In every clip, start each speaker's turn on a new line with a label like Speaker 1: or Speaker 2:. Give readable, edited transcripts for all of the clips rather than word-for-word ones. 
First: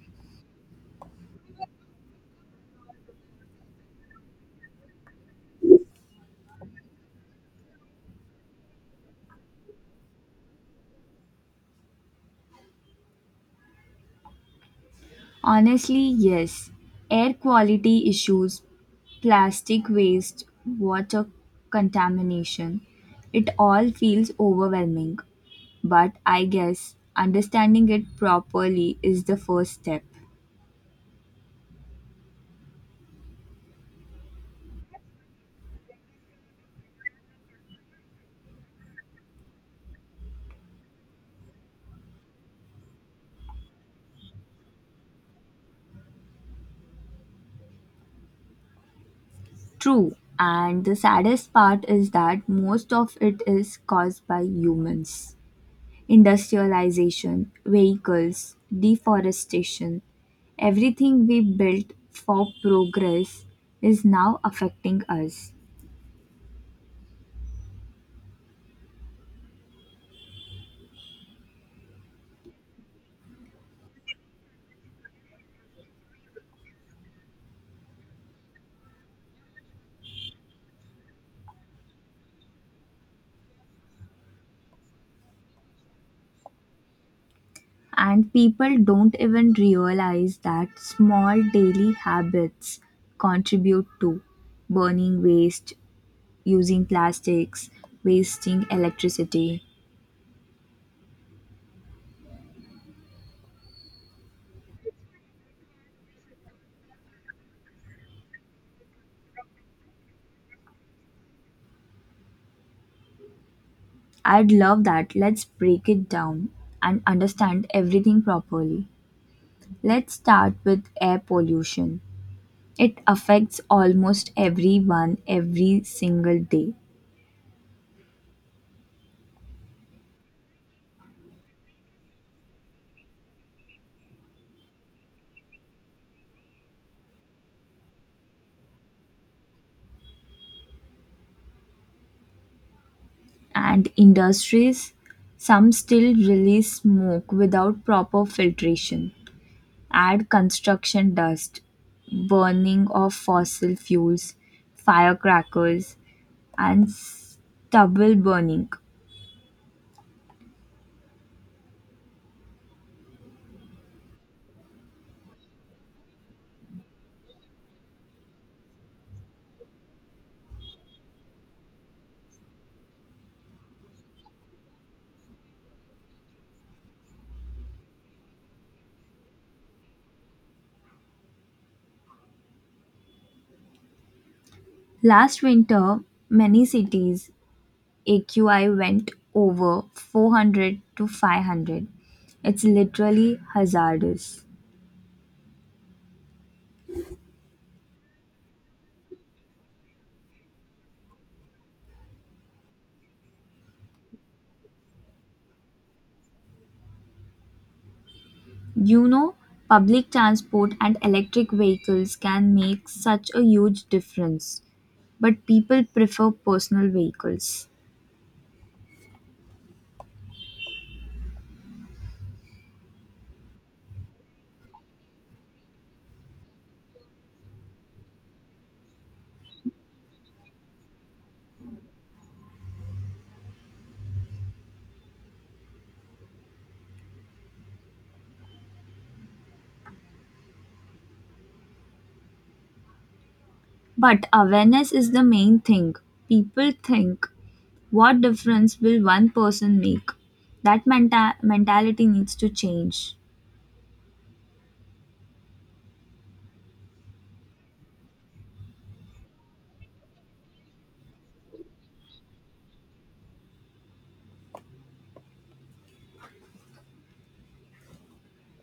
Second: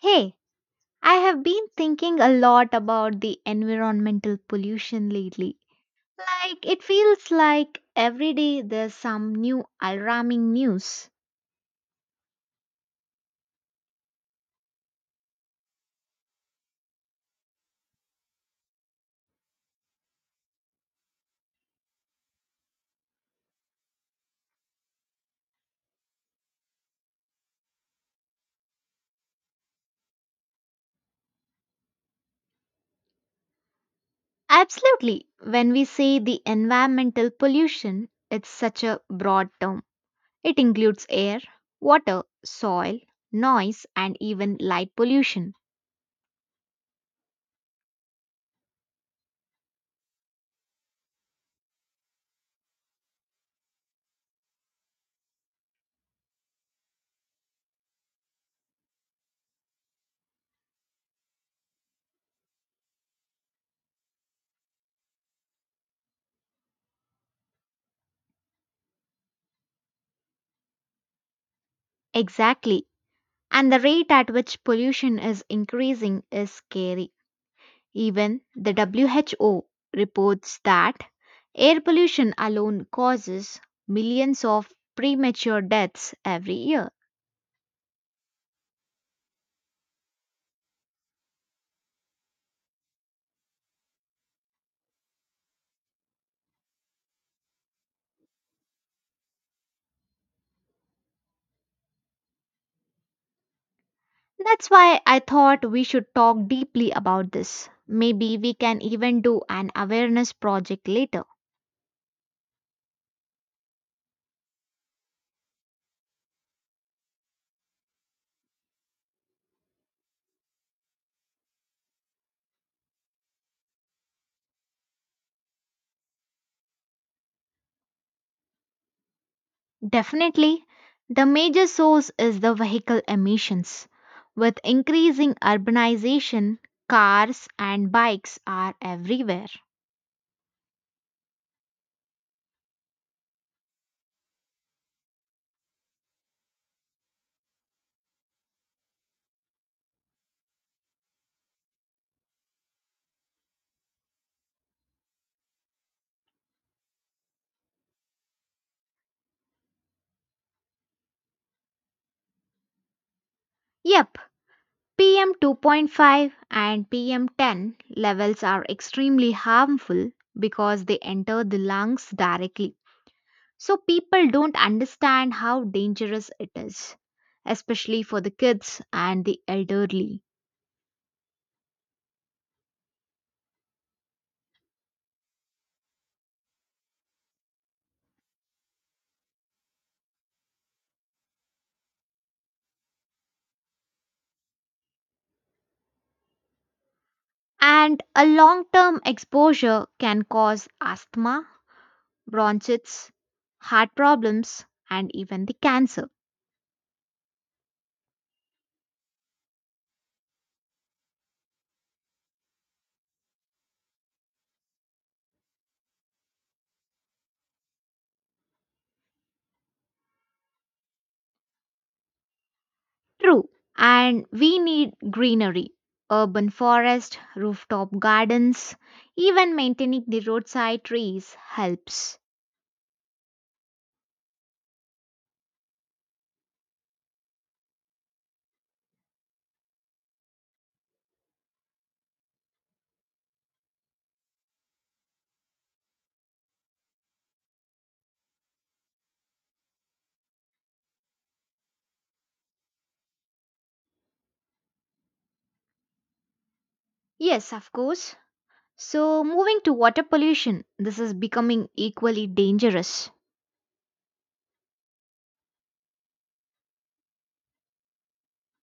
Speaker 1: Hey, I have been thinking a lot about the environmental pollution lately. Like, it feels like every day there's some new alarming news.
Speaker 2: Honestly, yes. Air quality issues, plastic waste, water contamination, it all feels overwhelming. But I guess understanding it properly is the first step.
Speaker 1: Absolutely, when we say the environmental pollution, it's such a broad term. It includes air, water, soil, noise, and even light pollution.
Speaker 2: True, and the saddest part is that most of it is caused by humans. Industrialization, vehicles, deforestation, everything we built for progress is now affecting us.
Speaker 1: Exactly. And the rate at which pollution is increasing is scary. Even the WHO reports that air pollution alone causes millions of premature deaths every year.
Speaker 2: And people don't even realize that small daily habits contribute to burning waste, using plastics, wasting electricity.
Speaker 1: That's why I thought we should talk deeply about this. Maybe we can even do an awareness project later.
Speaker 2: I'd love that. Let's break it down and understand everything properly. Let's start with air pollution. It affects almost everyone every single day.
Speaker 1: Definitely, the major source is the vehicle emissions. With increasing urbanization, cars and bikes are everywhere.
Speaker 2: And industries, some still release smoke without proper filtration. Add construction dust, burning of fossil fuels, firecrackers, and stubble burning.
Speaker 1: Yep, PM 2.5 and PM 10 levels are extremely harmful because they enter the lungs directly. So people don't understand how dangerous it is, especially for the kids and the elderly.
Speaker 2: Last winter, many cities AQI went over 400 to 500. It's literally hazardous.
Speaker 1: And a long term exposure can cause asthma, bronchitis, heart problems, and even the cancer.
Speaker 2: You know, public transport and electric vehicles can make such a huge difference, but people prefer personal vehicles.
Speaker 1: True, and we need greenery, urban forest, rooftop gardens, even maintaining the roadside trees helps.
Speaker 2: But awareness is the main thing. People think, what difference will one person make? That mentality needs to change.
Speaker 1: Yes, of course. So, moving to water pollution, this is becoming equally dangerous.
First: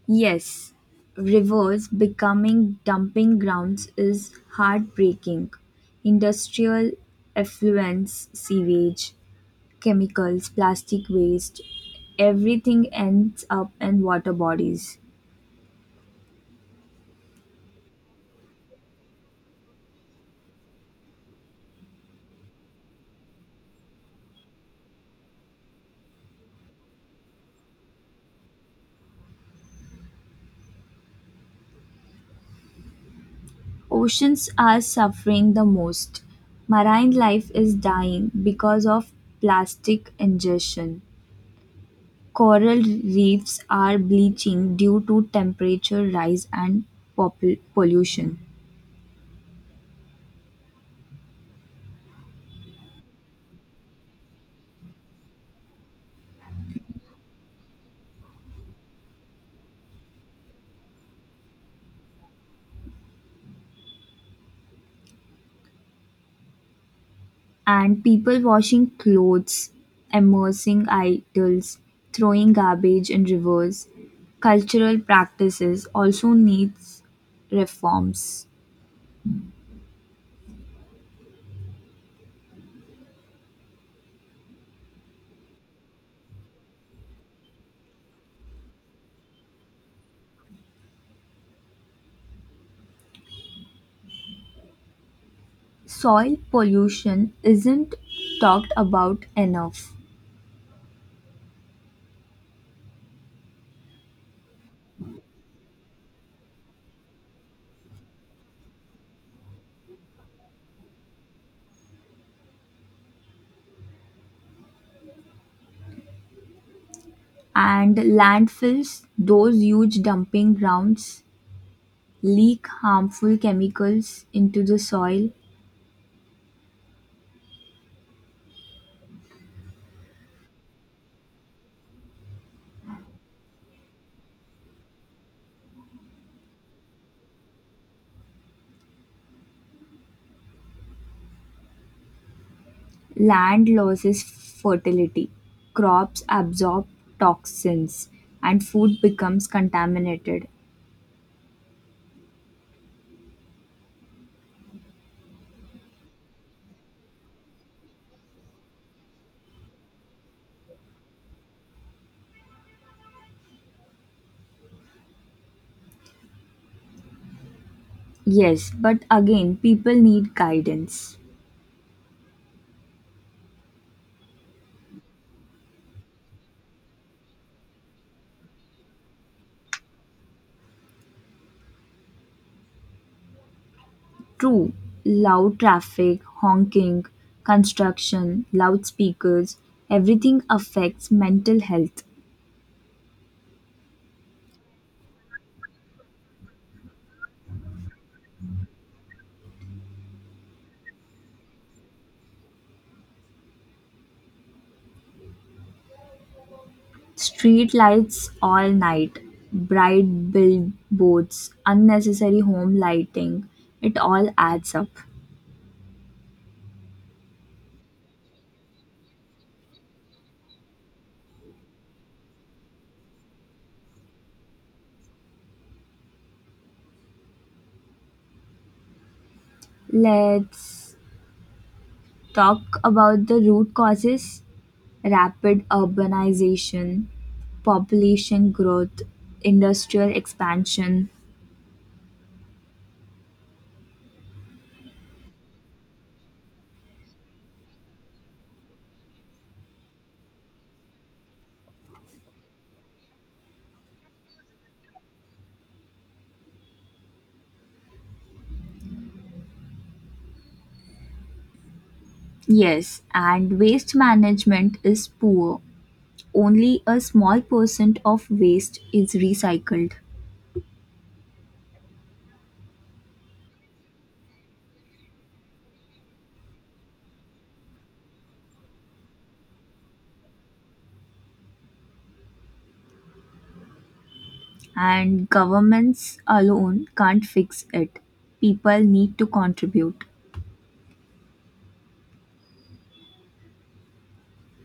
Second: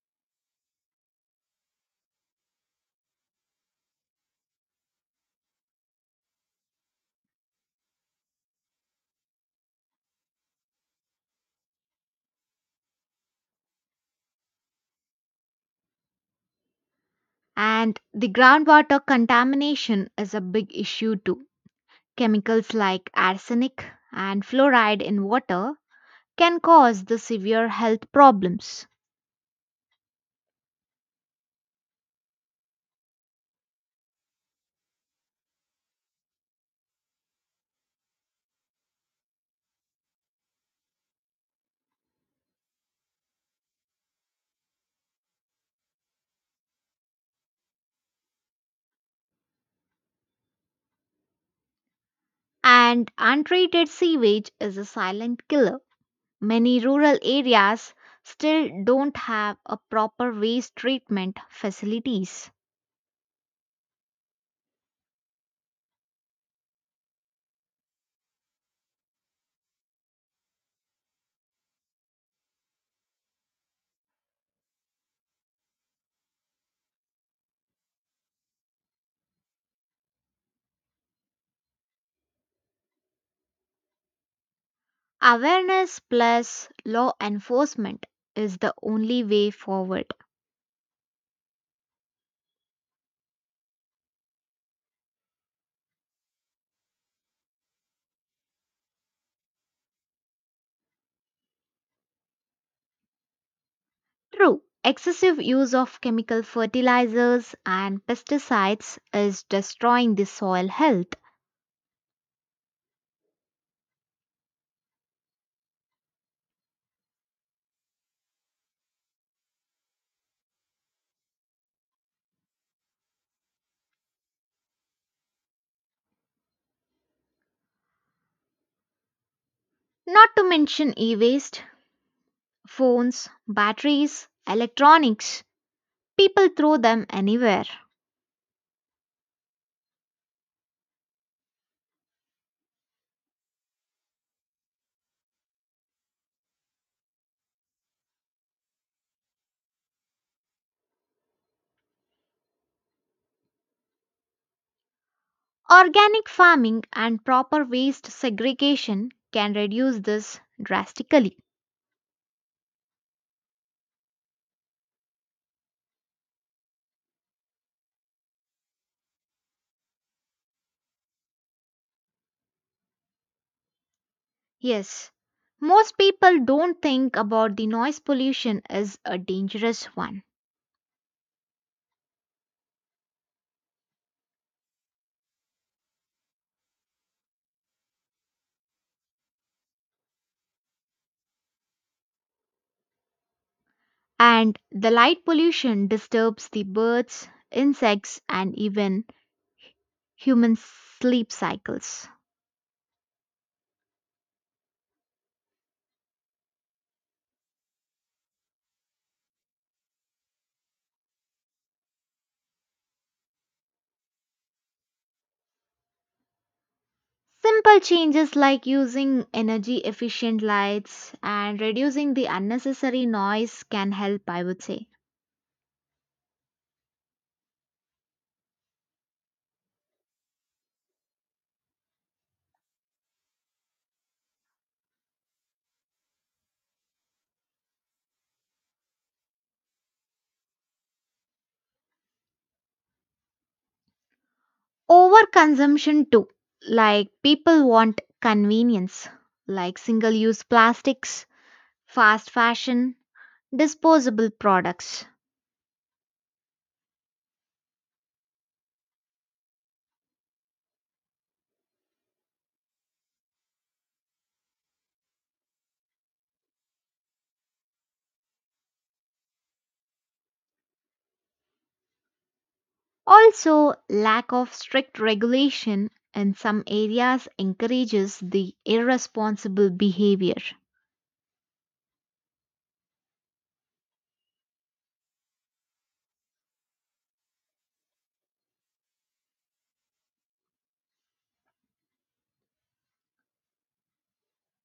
Speaker 2: Yes, rivers becoming dumping grounds is heartbreaking. Industrial effluents, sewage, chemicals, plastic waste, everything ends up in water bodies.
Speaker 1: And the groundwater contamination is a big issue too. Chemicals like arsenic and fluoride in water can cause the severe health problems.
Speaker 2: Oceans are suffering the most. Marine life is dying because of plastic ingestion. Coral reefs are bleaching due to temperature rise and pollution.
Speaker 1: And untreated sewage is a silent killer. Many rural areas still don't have a proper waste treatment facilities.
Speaker 2: And people washing clothes, immersing idols, throwing garbage in rivers. Cultural practices also needs reforms.
Speaker 1: Awareness plus law enforcement is the only way forward.
Speaker 2: Soil pollution isn't talked about enough.
Speaker 1: True, excessive use of chemical fertilizers and pesticides is destroying the soil health.
Speaker 2: And landfills, those huge dumping grounds, leak harmful chemicals into the soil.
Speaker 1: Not to mention e waste, phones, batteries, electronics. People throw them anywhere.
Speaker 2: Land loses fertility, crops absorb toxins, and food becomes contaminated.
Speaker 1: Organic farming and proper waste segregation can reduce this drastically.
Speaker 2: Yes, but again, people need guidance.
Speaker 1: Yes, most people don't think about the noise pollution as a dangerous one.
Speaker 2: True, loud traffic, honking, construction, loudspeakers, everything affects mental health.
Speaker 1: And the light pollution disturbs the birds, insects, and even human sleep cycles.
Speaker 2: Street lights all night, bright billboards, unnecessary home lighting, it all adds up.
Speaker 1: Simple changes like using energy efficient lights and reducing the unnecessary noise can help, I would say.
Speaker 2: Let's talk about the root causes: rapid urbanization, population growth, industrial expansion.
Speaker 1: Overconsumption too, like people want convenience, like single use plastics, fast fashion, disposable products.
Speaker 2: Yes, and waste management is poor. Only a small percent of waste is recycled,
Speaker 1: Also, lack of strict regulation in some areas encourages the irresponsible behavior.
Speaker 2: and governments alone can't fix it. People need to contribute.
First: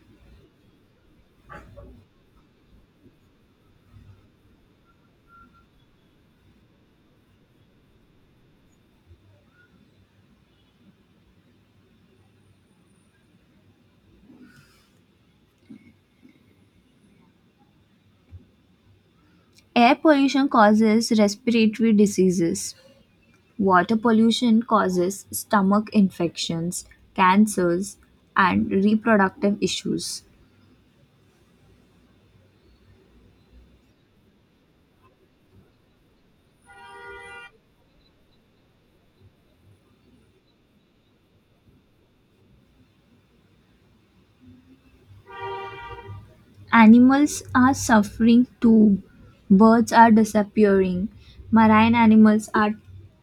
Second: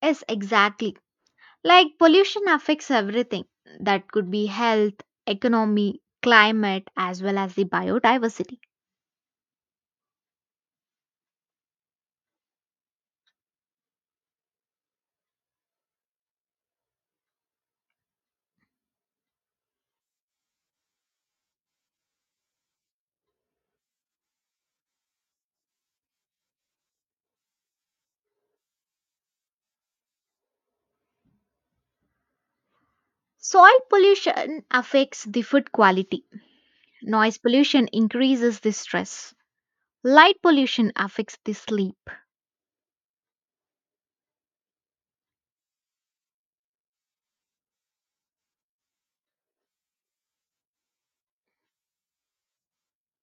Speaker 1: Yes, exactly. Like pollution affects everything that could be health, economy, climate, as well as the biodiversity.
Speaker 2: Air pollution causes respiratory diseases, water pollution causes stomach infections, cancers, and reproductive issues.
Speaker 1: Soil pollution affects the food quality. Noise pollution increases the stress. Light pollution affects the sleep.
Speaker 2: Animals are suffering too. Birds are disappearing. Marine animals are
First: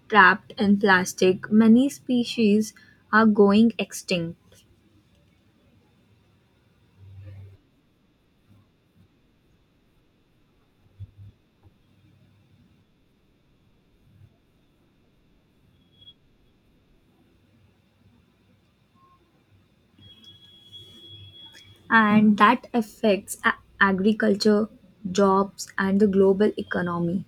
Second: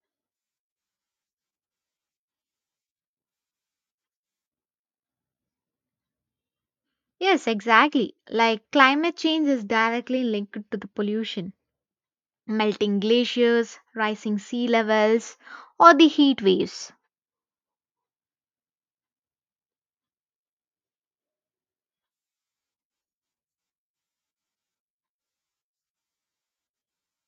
Speaker 2: trapped in plastic. Many species are going extinct,
Speaker 1: Yes, exactly. Like climate change is directly linked to the pollution, melting glaciers, rising sea levels, or the heat waves.
Speaker 2: and that affects agriculture, jobs, and the global economy.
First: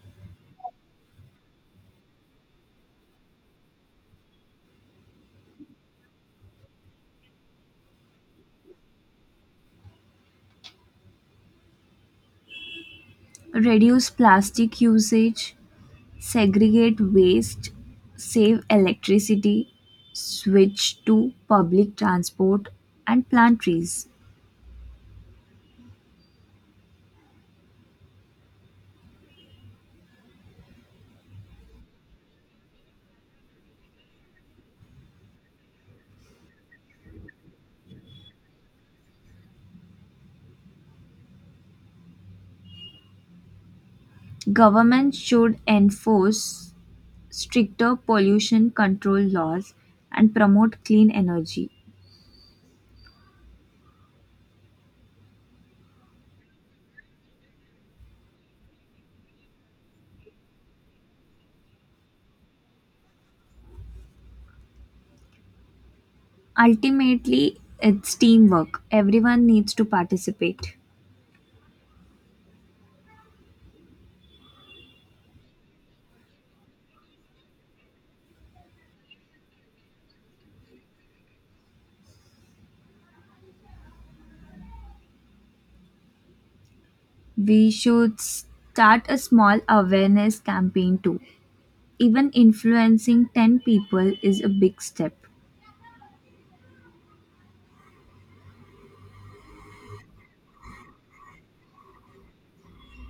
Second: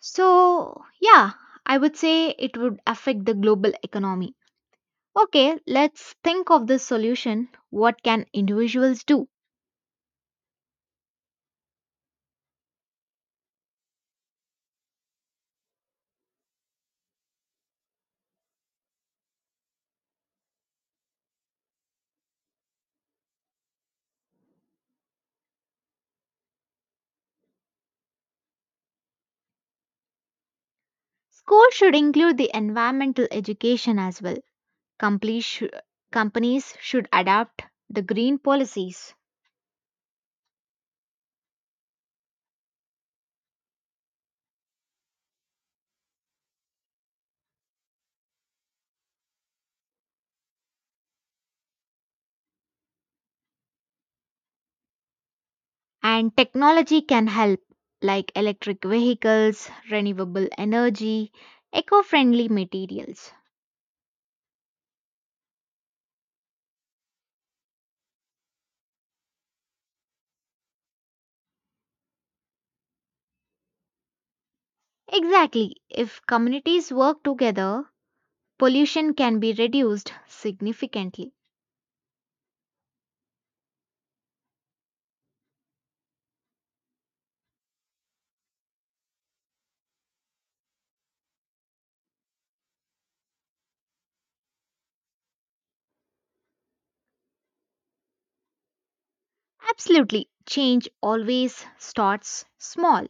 Speaker 1: So, yeah, I would say it would affect the global economy. Okay, let's think of the solution. What can individuals do?
Speaker 2: Reduce plastic usage, segregate waste, save electricity, switch to public transport, and plant trees.
Speaker 1: Schools should include the environmental education as well. Compli- shou- Companies should adapt the green policies.
Speaker 2: Government should enforce stricter pollution control laws and promote clean energy.
Speaker 1: And technology can help, like electric vehicles, renewable energy, eco friendly materials.
Speaker 2: Ultimately, it's teamwork. Everyone needs to participate.
Speaker 1: Exactly, if communities work together, pollution can be reduced significantly.
Speaker 2: We should start a small awareness campaign too. Even influencing 10 people is a big step.
Speaker 1: Absolutely, change always starts small.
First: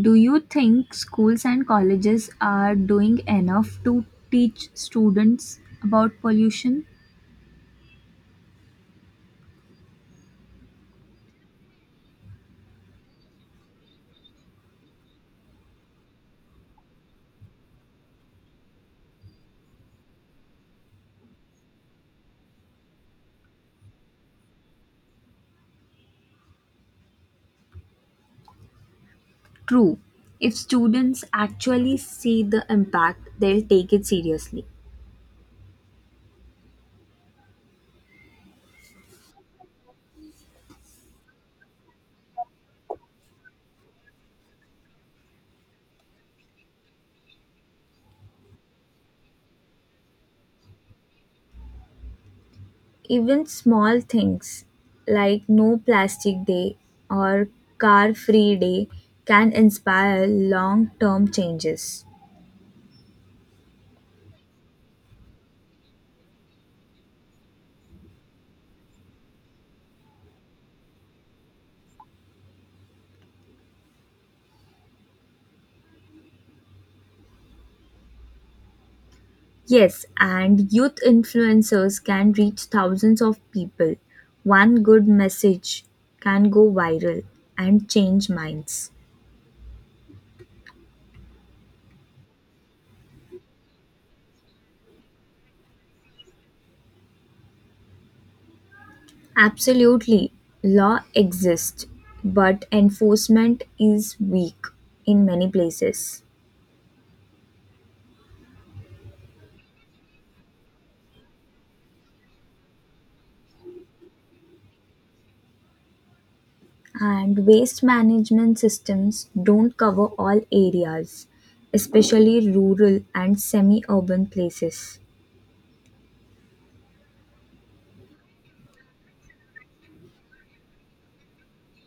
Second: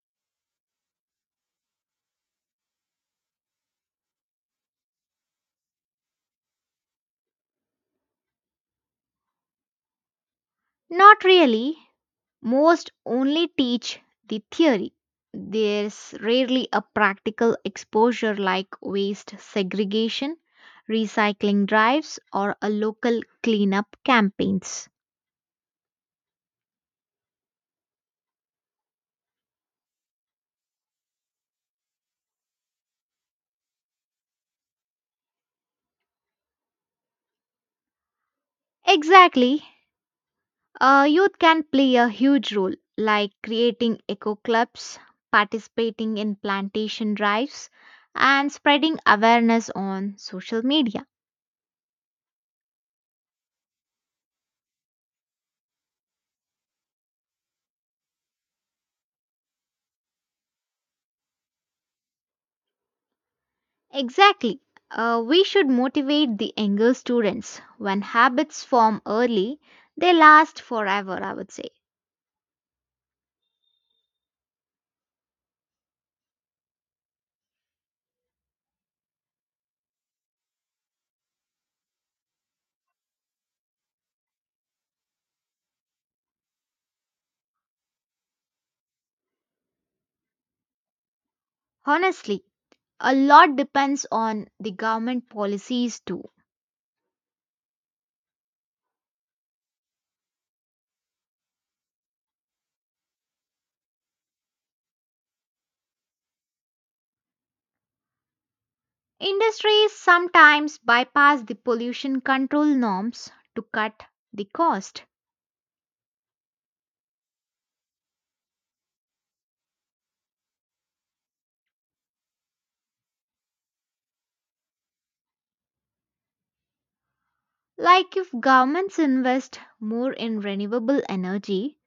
Speaker 2: Do you think schools and colleges are doing enough to teach students about pollution?
Speaker 1: Not really. Most only teach the theory. There's rarely a practical exposure like waste segregation, recycling drives, or a local cleanup campaigns.
Speaker 2: True. If students actually see the impact, they'll take it seriously.
Speaker 1: Exactly. Youth can play a huge role, like creating eco clubs, participating in plantation drives, and spreading awareness on social media.
Speaker 2: Even small things like no plastic day or car free day can inspire long term changes.
Speaker 1: Exactly. We should motivate the younger students. When habits form early, they last forever, I would say.
Speaker 2: Yes, and youth influencers can reach thousands of people. One good message can go viral and change minds.
Speaker 1: Honestly, a lot depends on the government policies too.
Speaker 2: Absolutely, law exists, but enforcement is weak in many places.
Speaker 1: Industries sometimes bypass the pollution control norms to cut the cost.
Speaker 2: And waste management systems don't cover all areas, especially rural and semi urban places.
Speaker 1: Like if governments invest more in renewable energy,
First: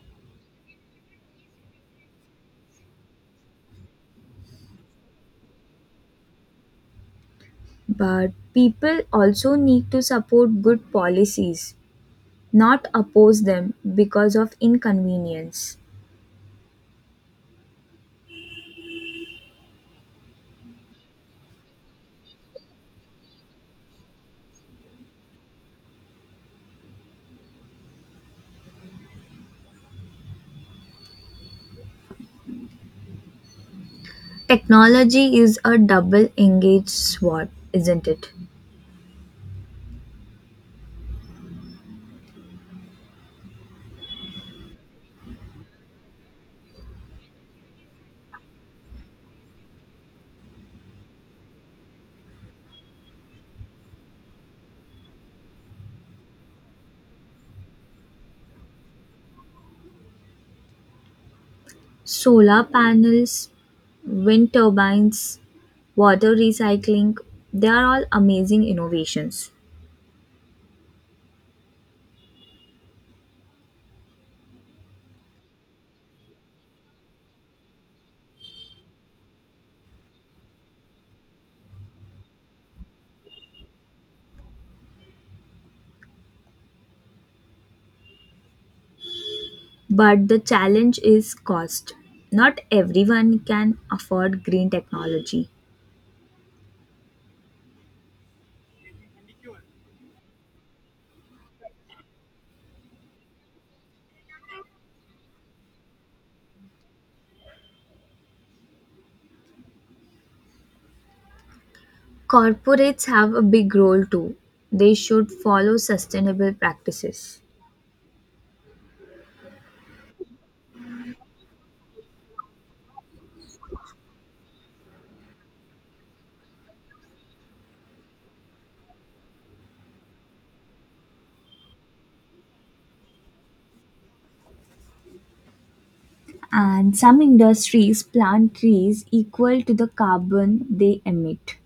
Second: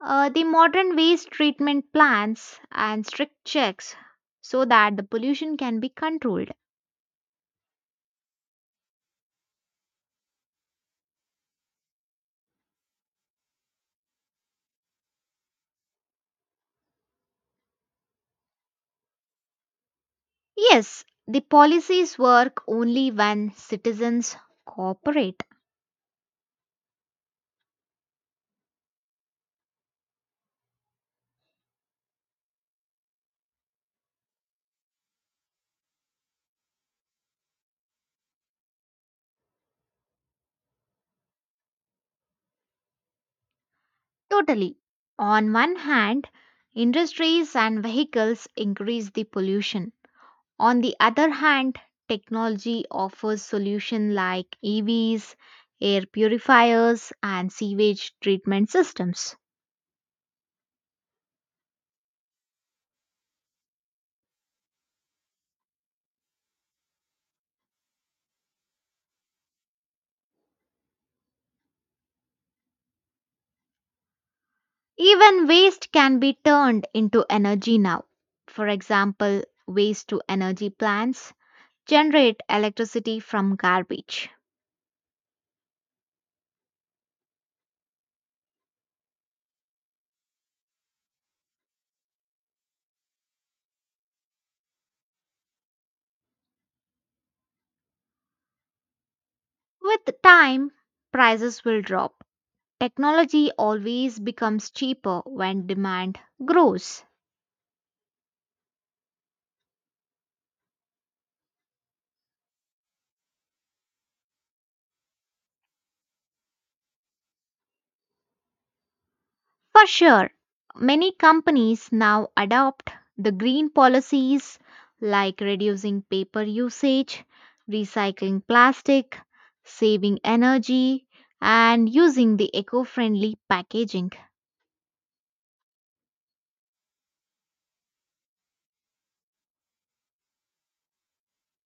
Speaker 1: the modern waste treatment plants, and strict checks so that the pollution can be controlled.
Speaker 2: But people also need to support good policies, not oppose them because of inconvenience.
Speaker 1: Yes, the policies work only when citizens cooperate.
Speaker 2: Technology is a double engaged sword, isn't it?
Speaker 1: Totally. On one hand, industries and vehicles increase the pollution. On the other hand, technology offers solutions like EVs, air purifiers, and sewage treatment systems.
Speaker 2: Solar panels, wind turbines, water recycling, they are all amazing innovations.
Speaker 1: Even waste can be turned into energy now. For example, waste to energy plants generate electricity from garbage.
Speaker 2: But the challenge is cost. Not everyone can afford green technology.
Speaker 1: With time, prices will drop. Technology always becomes cheaper when demand grows.
Speaker 2: Corporates have a big role too. They should follow sustainable practices.
Speaker 1: For sure, many companies now adopt the green policies like reducing paper usage, recycling plastic, saving energy, and using the eco friendly packaging.
Speaker 2: And some industries plant trees equal to the carbon they emit.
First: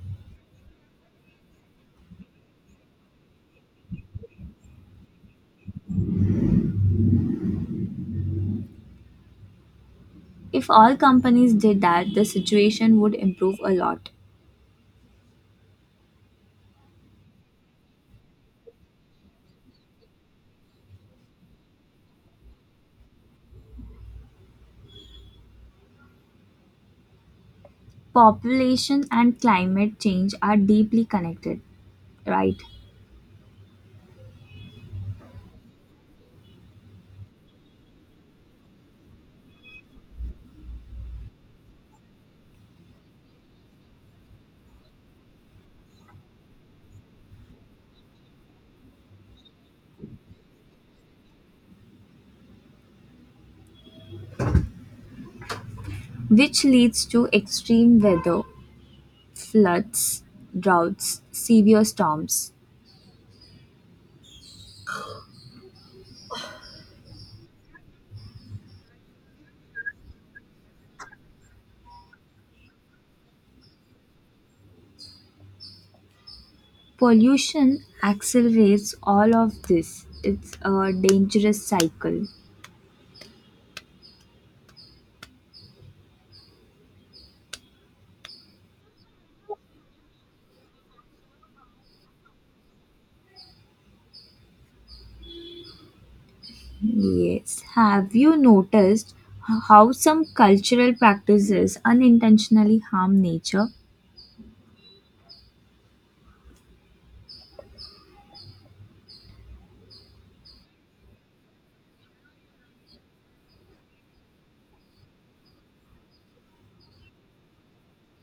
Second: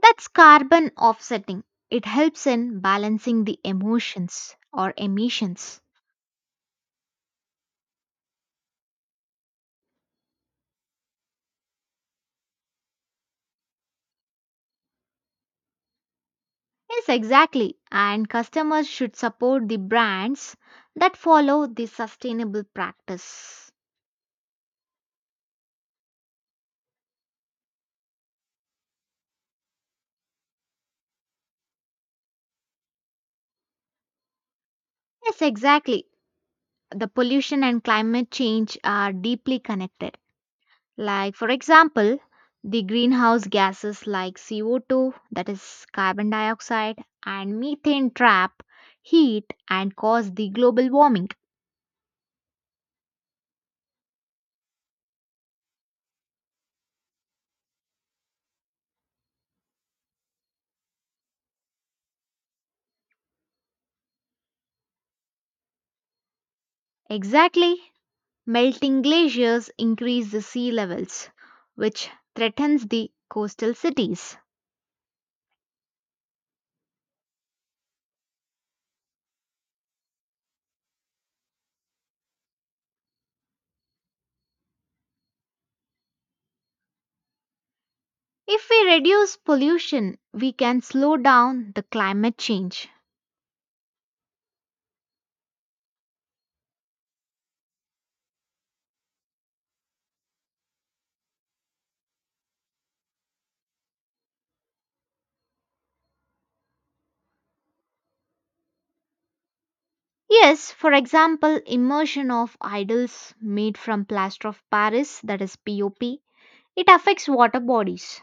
Speaker 1: That's carbon offsetting. It helps in balancing the emotions or emissions.
Speaker 2: If all companies did that, the situation would improve a lot.
Speaker 1: Yes, exactly. And customers should support the brands that follow the sustainable practice.
Speaker 2: Population and climate change are deeply connected, right?
Speaker 1: Yes, exactly. The pollution and climate change are deeply connected. Like, for example, the greenhouse gases like CO2, that is carbon dioxide, and methane trap heat and cause the global warming.
Speaker 2: Which leads to extreme weather, floods, droughts, severe storms.
Speaker 1: Exactly. Melting glaciers increase the sea levels, which threatens the coastal cities.
Speaker 2: Pollution accelerates all of this. It's a dangerous cycle.
Speaker 1: If we reduce pollution, we can slow down the climate change.
Speaker 2: Yes. Have you noticed how some cultural practices unintentionally harm nature?
Speaker 1: Yes, for example, immersion of idols made from plaster of Paris, that is POP, it affects water bodies.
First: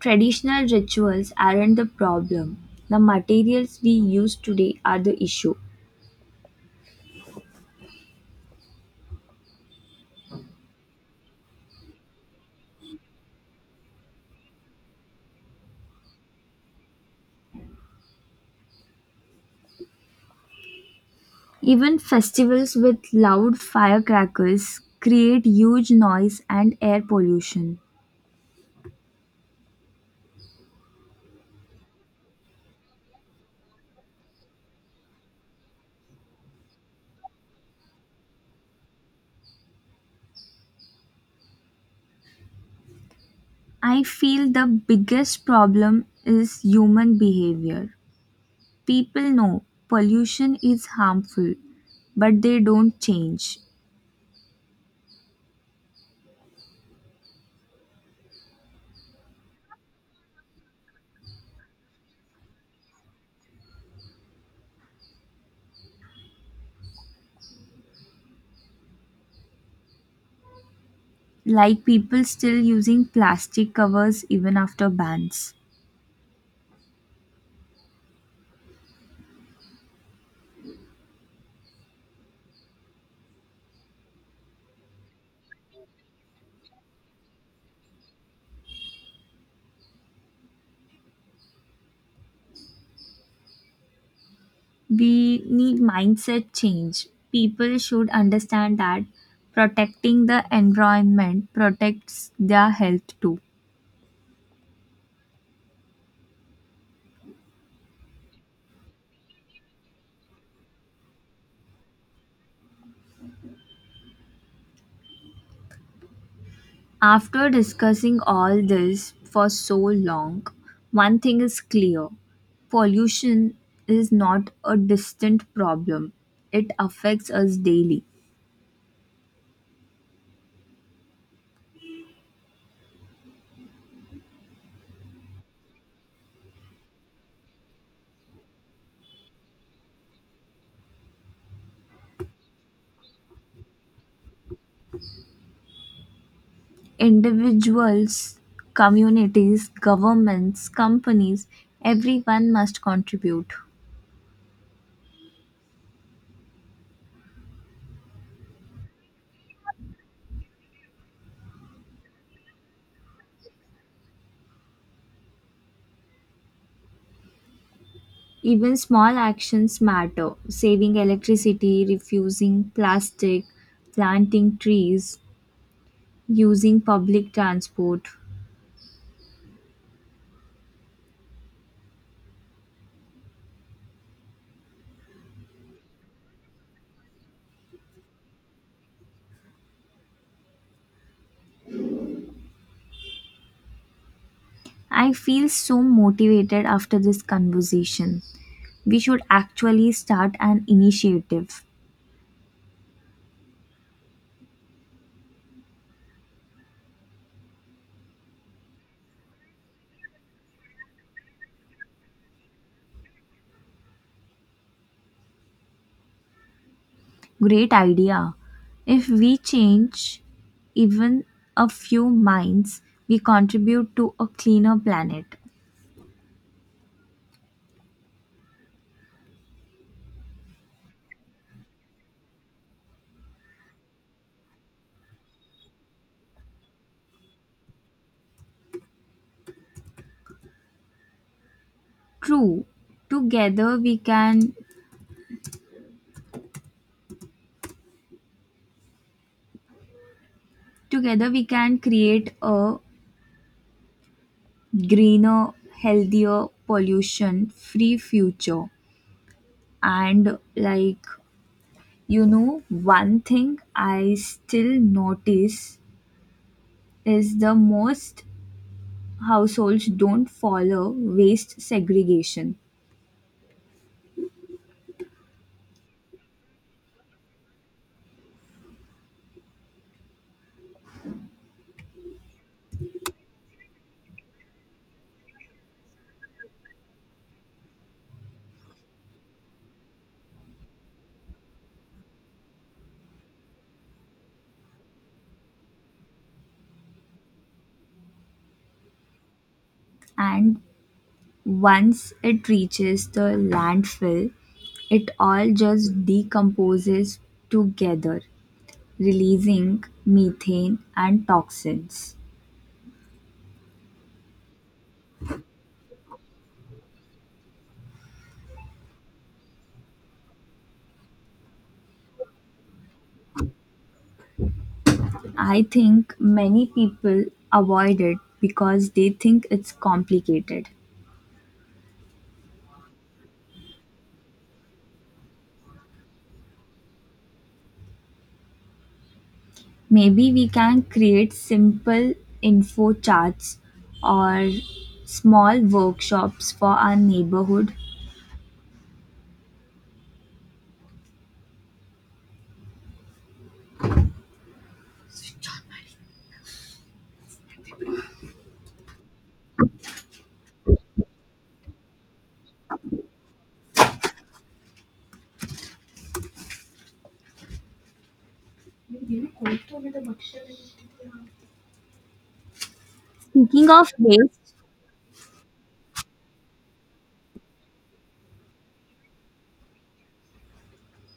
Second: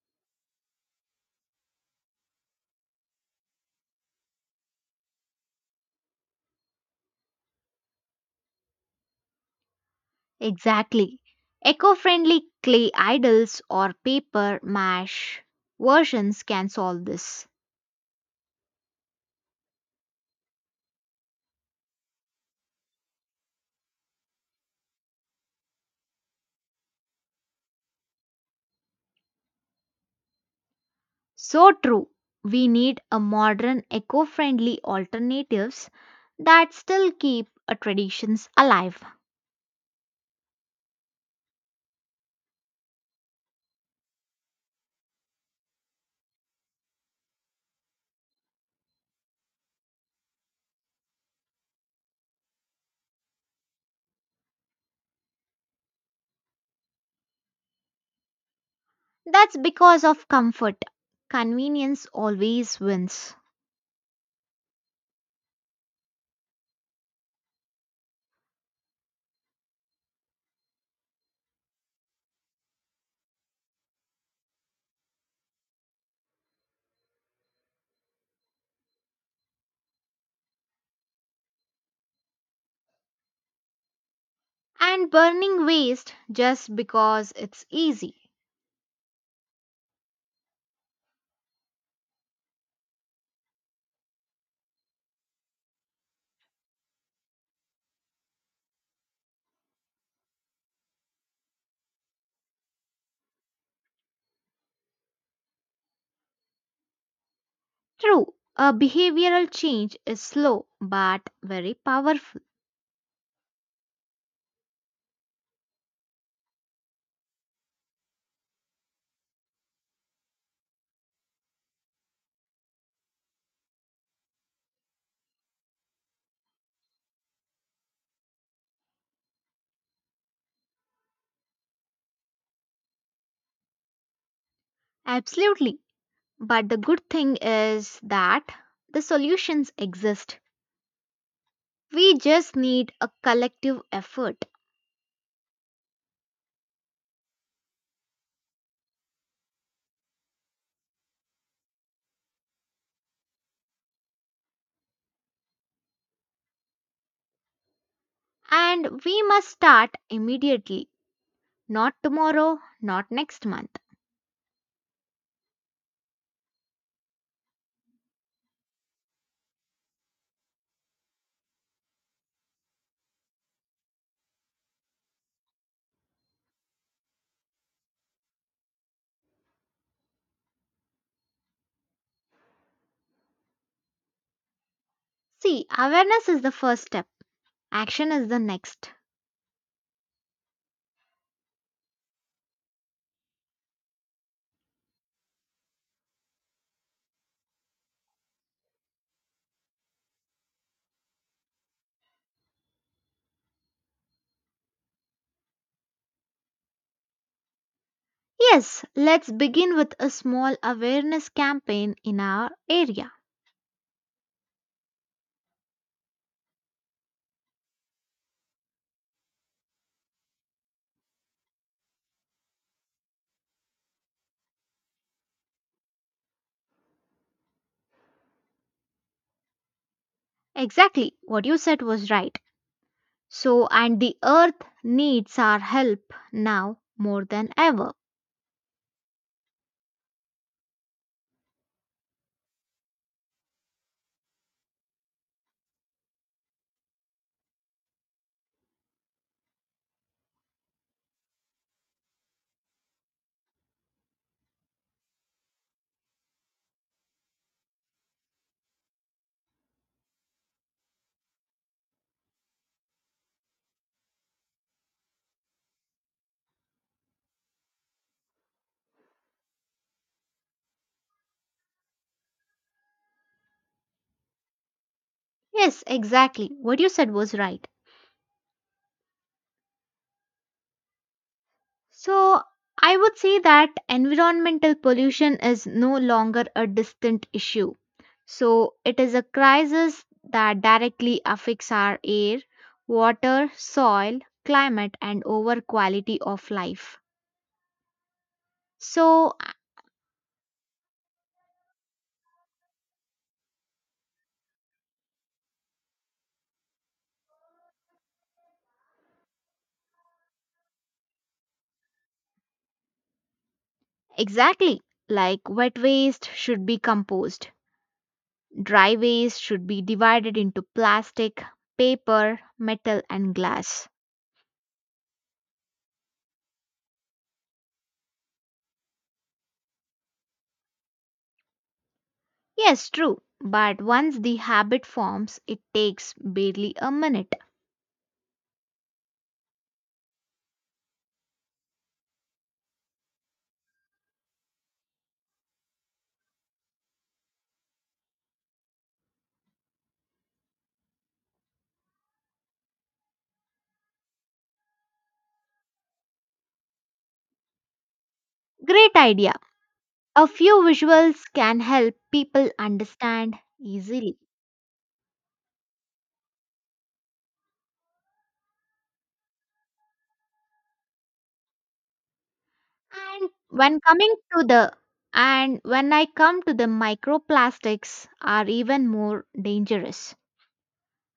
Speaker 2: Traditional rituals aren't the problem. The materials we use today are the issue.
Speaker 1: Exactly. Eco friendly clay idols or paper mash versions can solve this.
Speaker 2: Even festivals with loud firecrackers create huge noise and air pollution.
Speaker 1: So true. We need a modern eco friendly alternatives that still keep a traditions alive.
Speaker 2: I feel the biggest problem is human behavior. People know pollution is harmful, but they don't change.
Speaker 1: That's because of comfort. Convenience always wins.
Speaker 2: Like people still using plastic covers even after bans.
Speaker 1: And burning waste just because it's easy.
Speaker 2: We need mindset change. People should understand that protecting the environment protects their health too.
Speaker 1: True, a behavioral change is slow but very powerful.
Speaker 2: After discussing all this for so long, one thing is clear: pollution is not a distant problem, it affects us daily.
Speaker 1: Absolutely. But the good thing is that the solutions exist. We just need a collective effort.
Speaker 2: Individuals, communities, governments, companies, everyone must contribute.
Speaker 1: And we must start immediately, not tomorrow, not next month.
Speaker 2: Even small actions matter. Saving electricity, refusing plastic, planting trees, using public transport.
Speaker 1: See, awareness is the first step, action is the next.
Speaker 2: I feel so motivated after this conversation. We should actually start an initiative.
Speaker 1: Yes, let's begin with a small awareness campaign in our area.
Speaker 2: Great idea. If we change even a few minds, we contribute to a cleaner planet.
Speaker 1: Exactly, what you said was right. So, and the earth needs our help now more than ever.
Speaker 2: True. Together we can Together we can create a greener, healthier, pollution-free future. And one thing I still notice is the most households don't follow waste segregation.
Speaker 1: Yes, exactly, what you said was right. So, I would say that environmental pollution is no longer a distant issue. So, it is a crisis that directly affects our air, water, soil, climate, and over quality of life. So, uh,
Speaker 2: And once it reaches the landfill, it all just decomposes together, releasing methane and toxins.
Speaker 1: exactly, like wet waste should be composed, dry waste should be divided into plastic, paper, metal, and glass.
Speaker 2: I think many people avoid it because they think it's complicated.
Speaker 1: Yes, true, but once the habit forms, it takes barely a minute.
Speaker 2: Maybe we can create simple info charts or small workshops for our neighborhood.
Speaker 1: Great idea! A few visuals can help people understand easily. And
Speaker 2: Speaking
Speaker 1: when
Speaker 2: of
Speaker 1: coming to
Speaker 2: waste,
Speaker 1: the and when I come to the microplastics are even more dangerous.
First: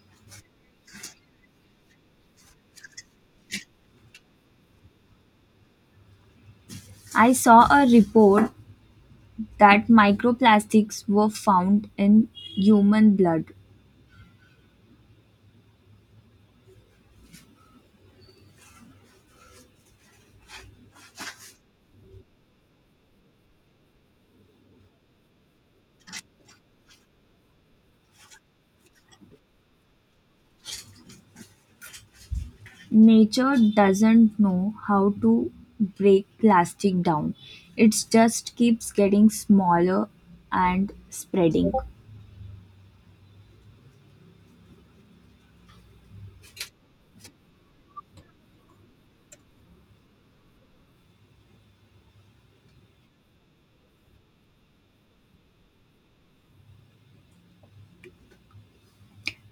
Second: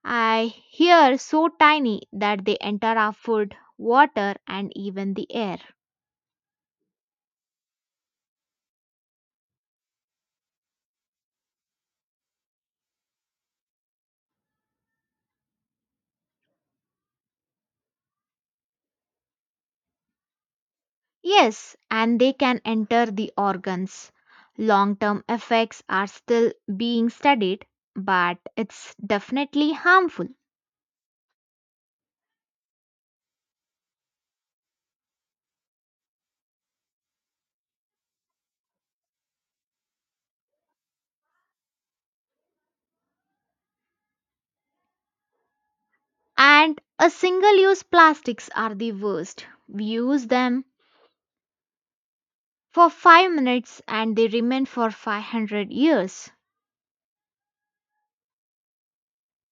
Speaker 1: I hear so tiny that they enter our food, water, and even the air.
Speaker 2: I saw a report that microplastics were found in human blood.
Speaker 1: Yes, and they can enter the organs. Long term effects are still being studied, but it's definitely harmful.
Speaker 2: Nature doesn't know how to break plastic down. It just keeps getting smaller and spreading.
Speaker 1: And a single use plastics are the worst. We use them for 5 minutes and they remain for 500 years.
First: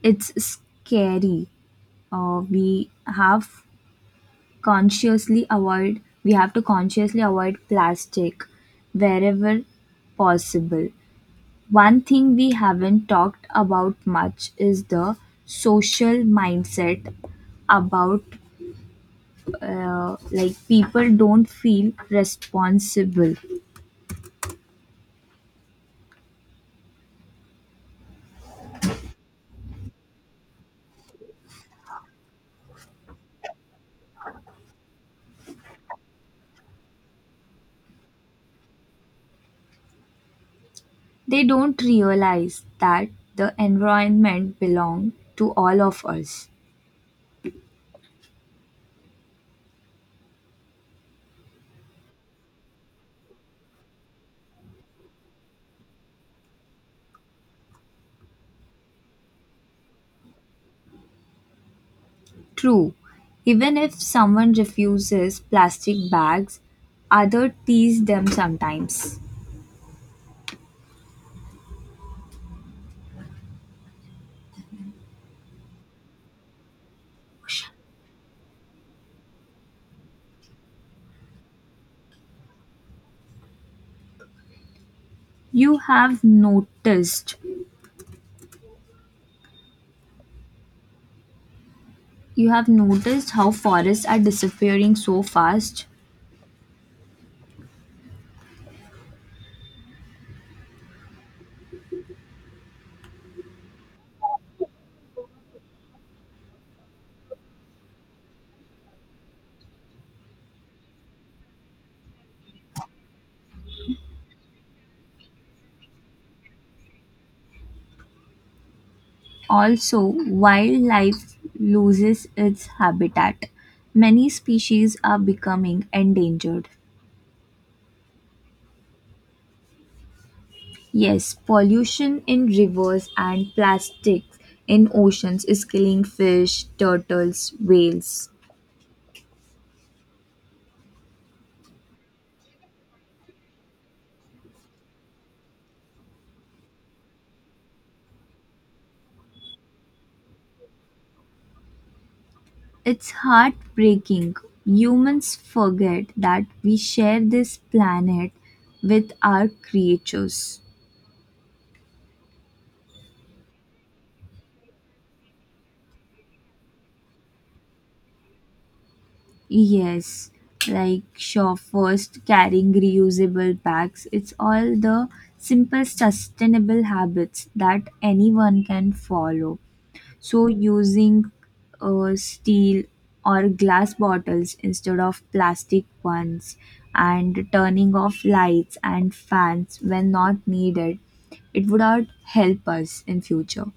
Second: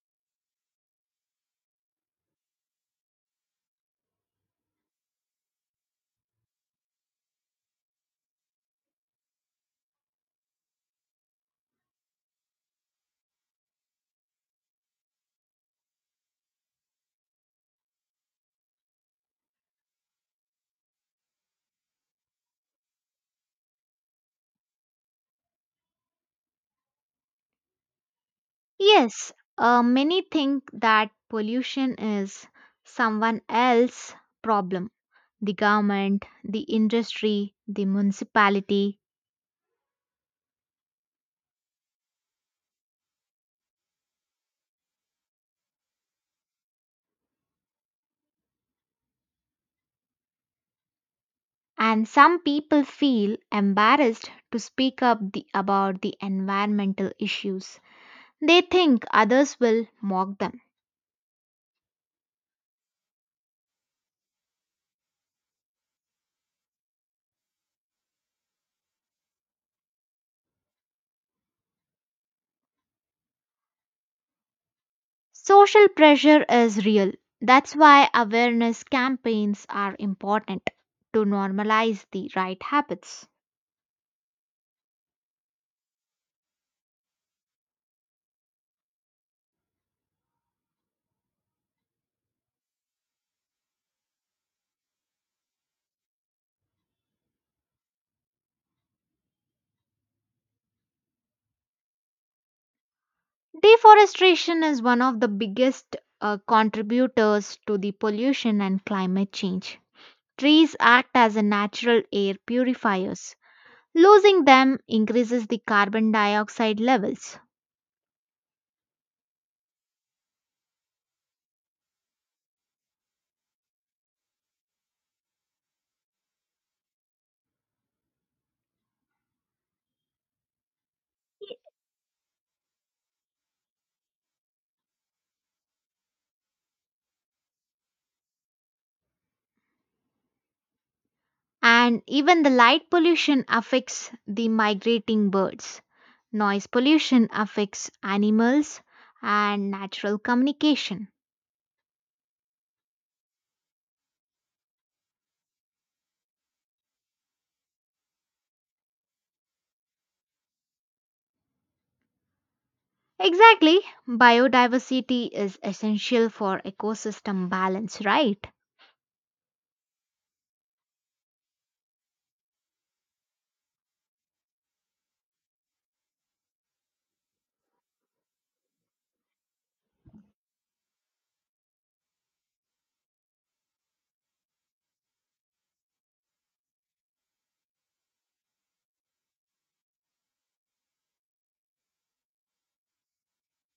Speaker 2: It's scary. Uh, we have we have to consciously avoid plastic wherever possible. One thing we haven't talked about much is the social mindset about like people don't feel responsible.
Speaker 1: Yes, many think that pollution is someone else's problem, the government, the industry, the municipality,
Speaker 2: They don't realize that the environment belongs to all of us.
Speaker 1: and some people feel embarrassed to speak up about the environmental issues. They think others will mock them.
Speaker 2: True, even if someone refuses plastic bags, others tease them sometimes.
Speaker 1: Social pressure is real. That's why awareness campaigns are important to normalize the right habits.
Speaker 2: You have noticed you have noticed how forests are disappearing so fast?
Speaker 1: Deforestation is one of the biggest contributors to the pollution and climate change. Trees act as a natural air purifiers. Losing them increases the carbon dioxide levels.
Speaker 2: Also, wildlife loses its habitat. Many species are becoming endangered. Yes, pollution in rivers and plastics in oceans is killing fish, turtles, whales.
Speaker 1: And even the light pollution affects the migrating birds. Noise pollution affects animals and natural communication.
Speaker 2: It's heartbreaking. Humans forget that we share this planet with our creatures.
Speaker 1: Exactly, biodiversity is essential for ecosystem balance, right?
Speaker 2: Yes, like shop first, carrying reusable bags. It's all the simple sustainable habits that anyone can follow. So, using steel or glass bottles instead of plastic ones, and turning off lights and fans when not needed, it would all help us in future.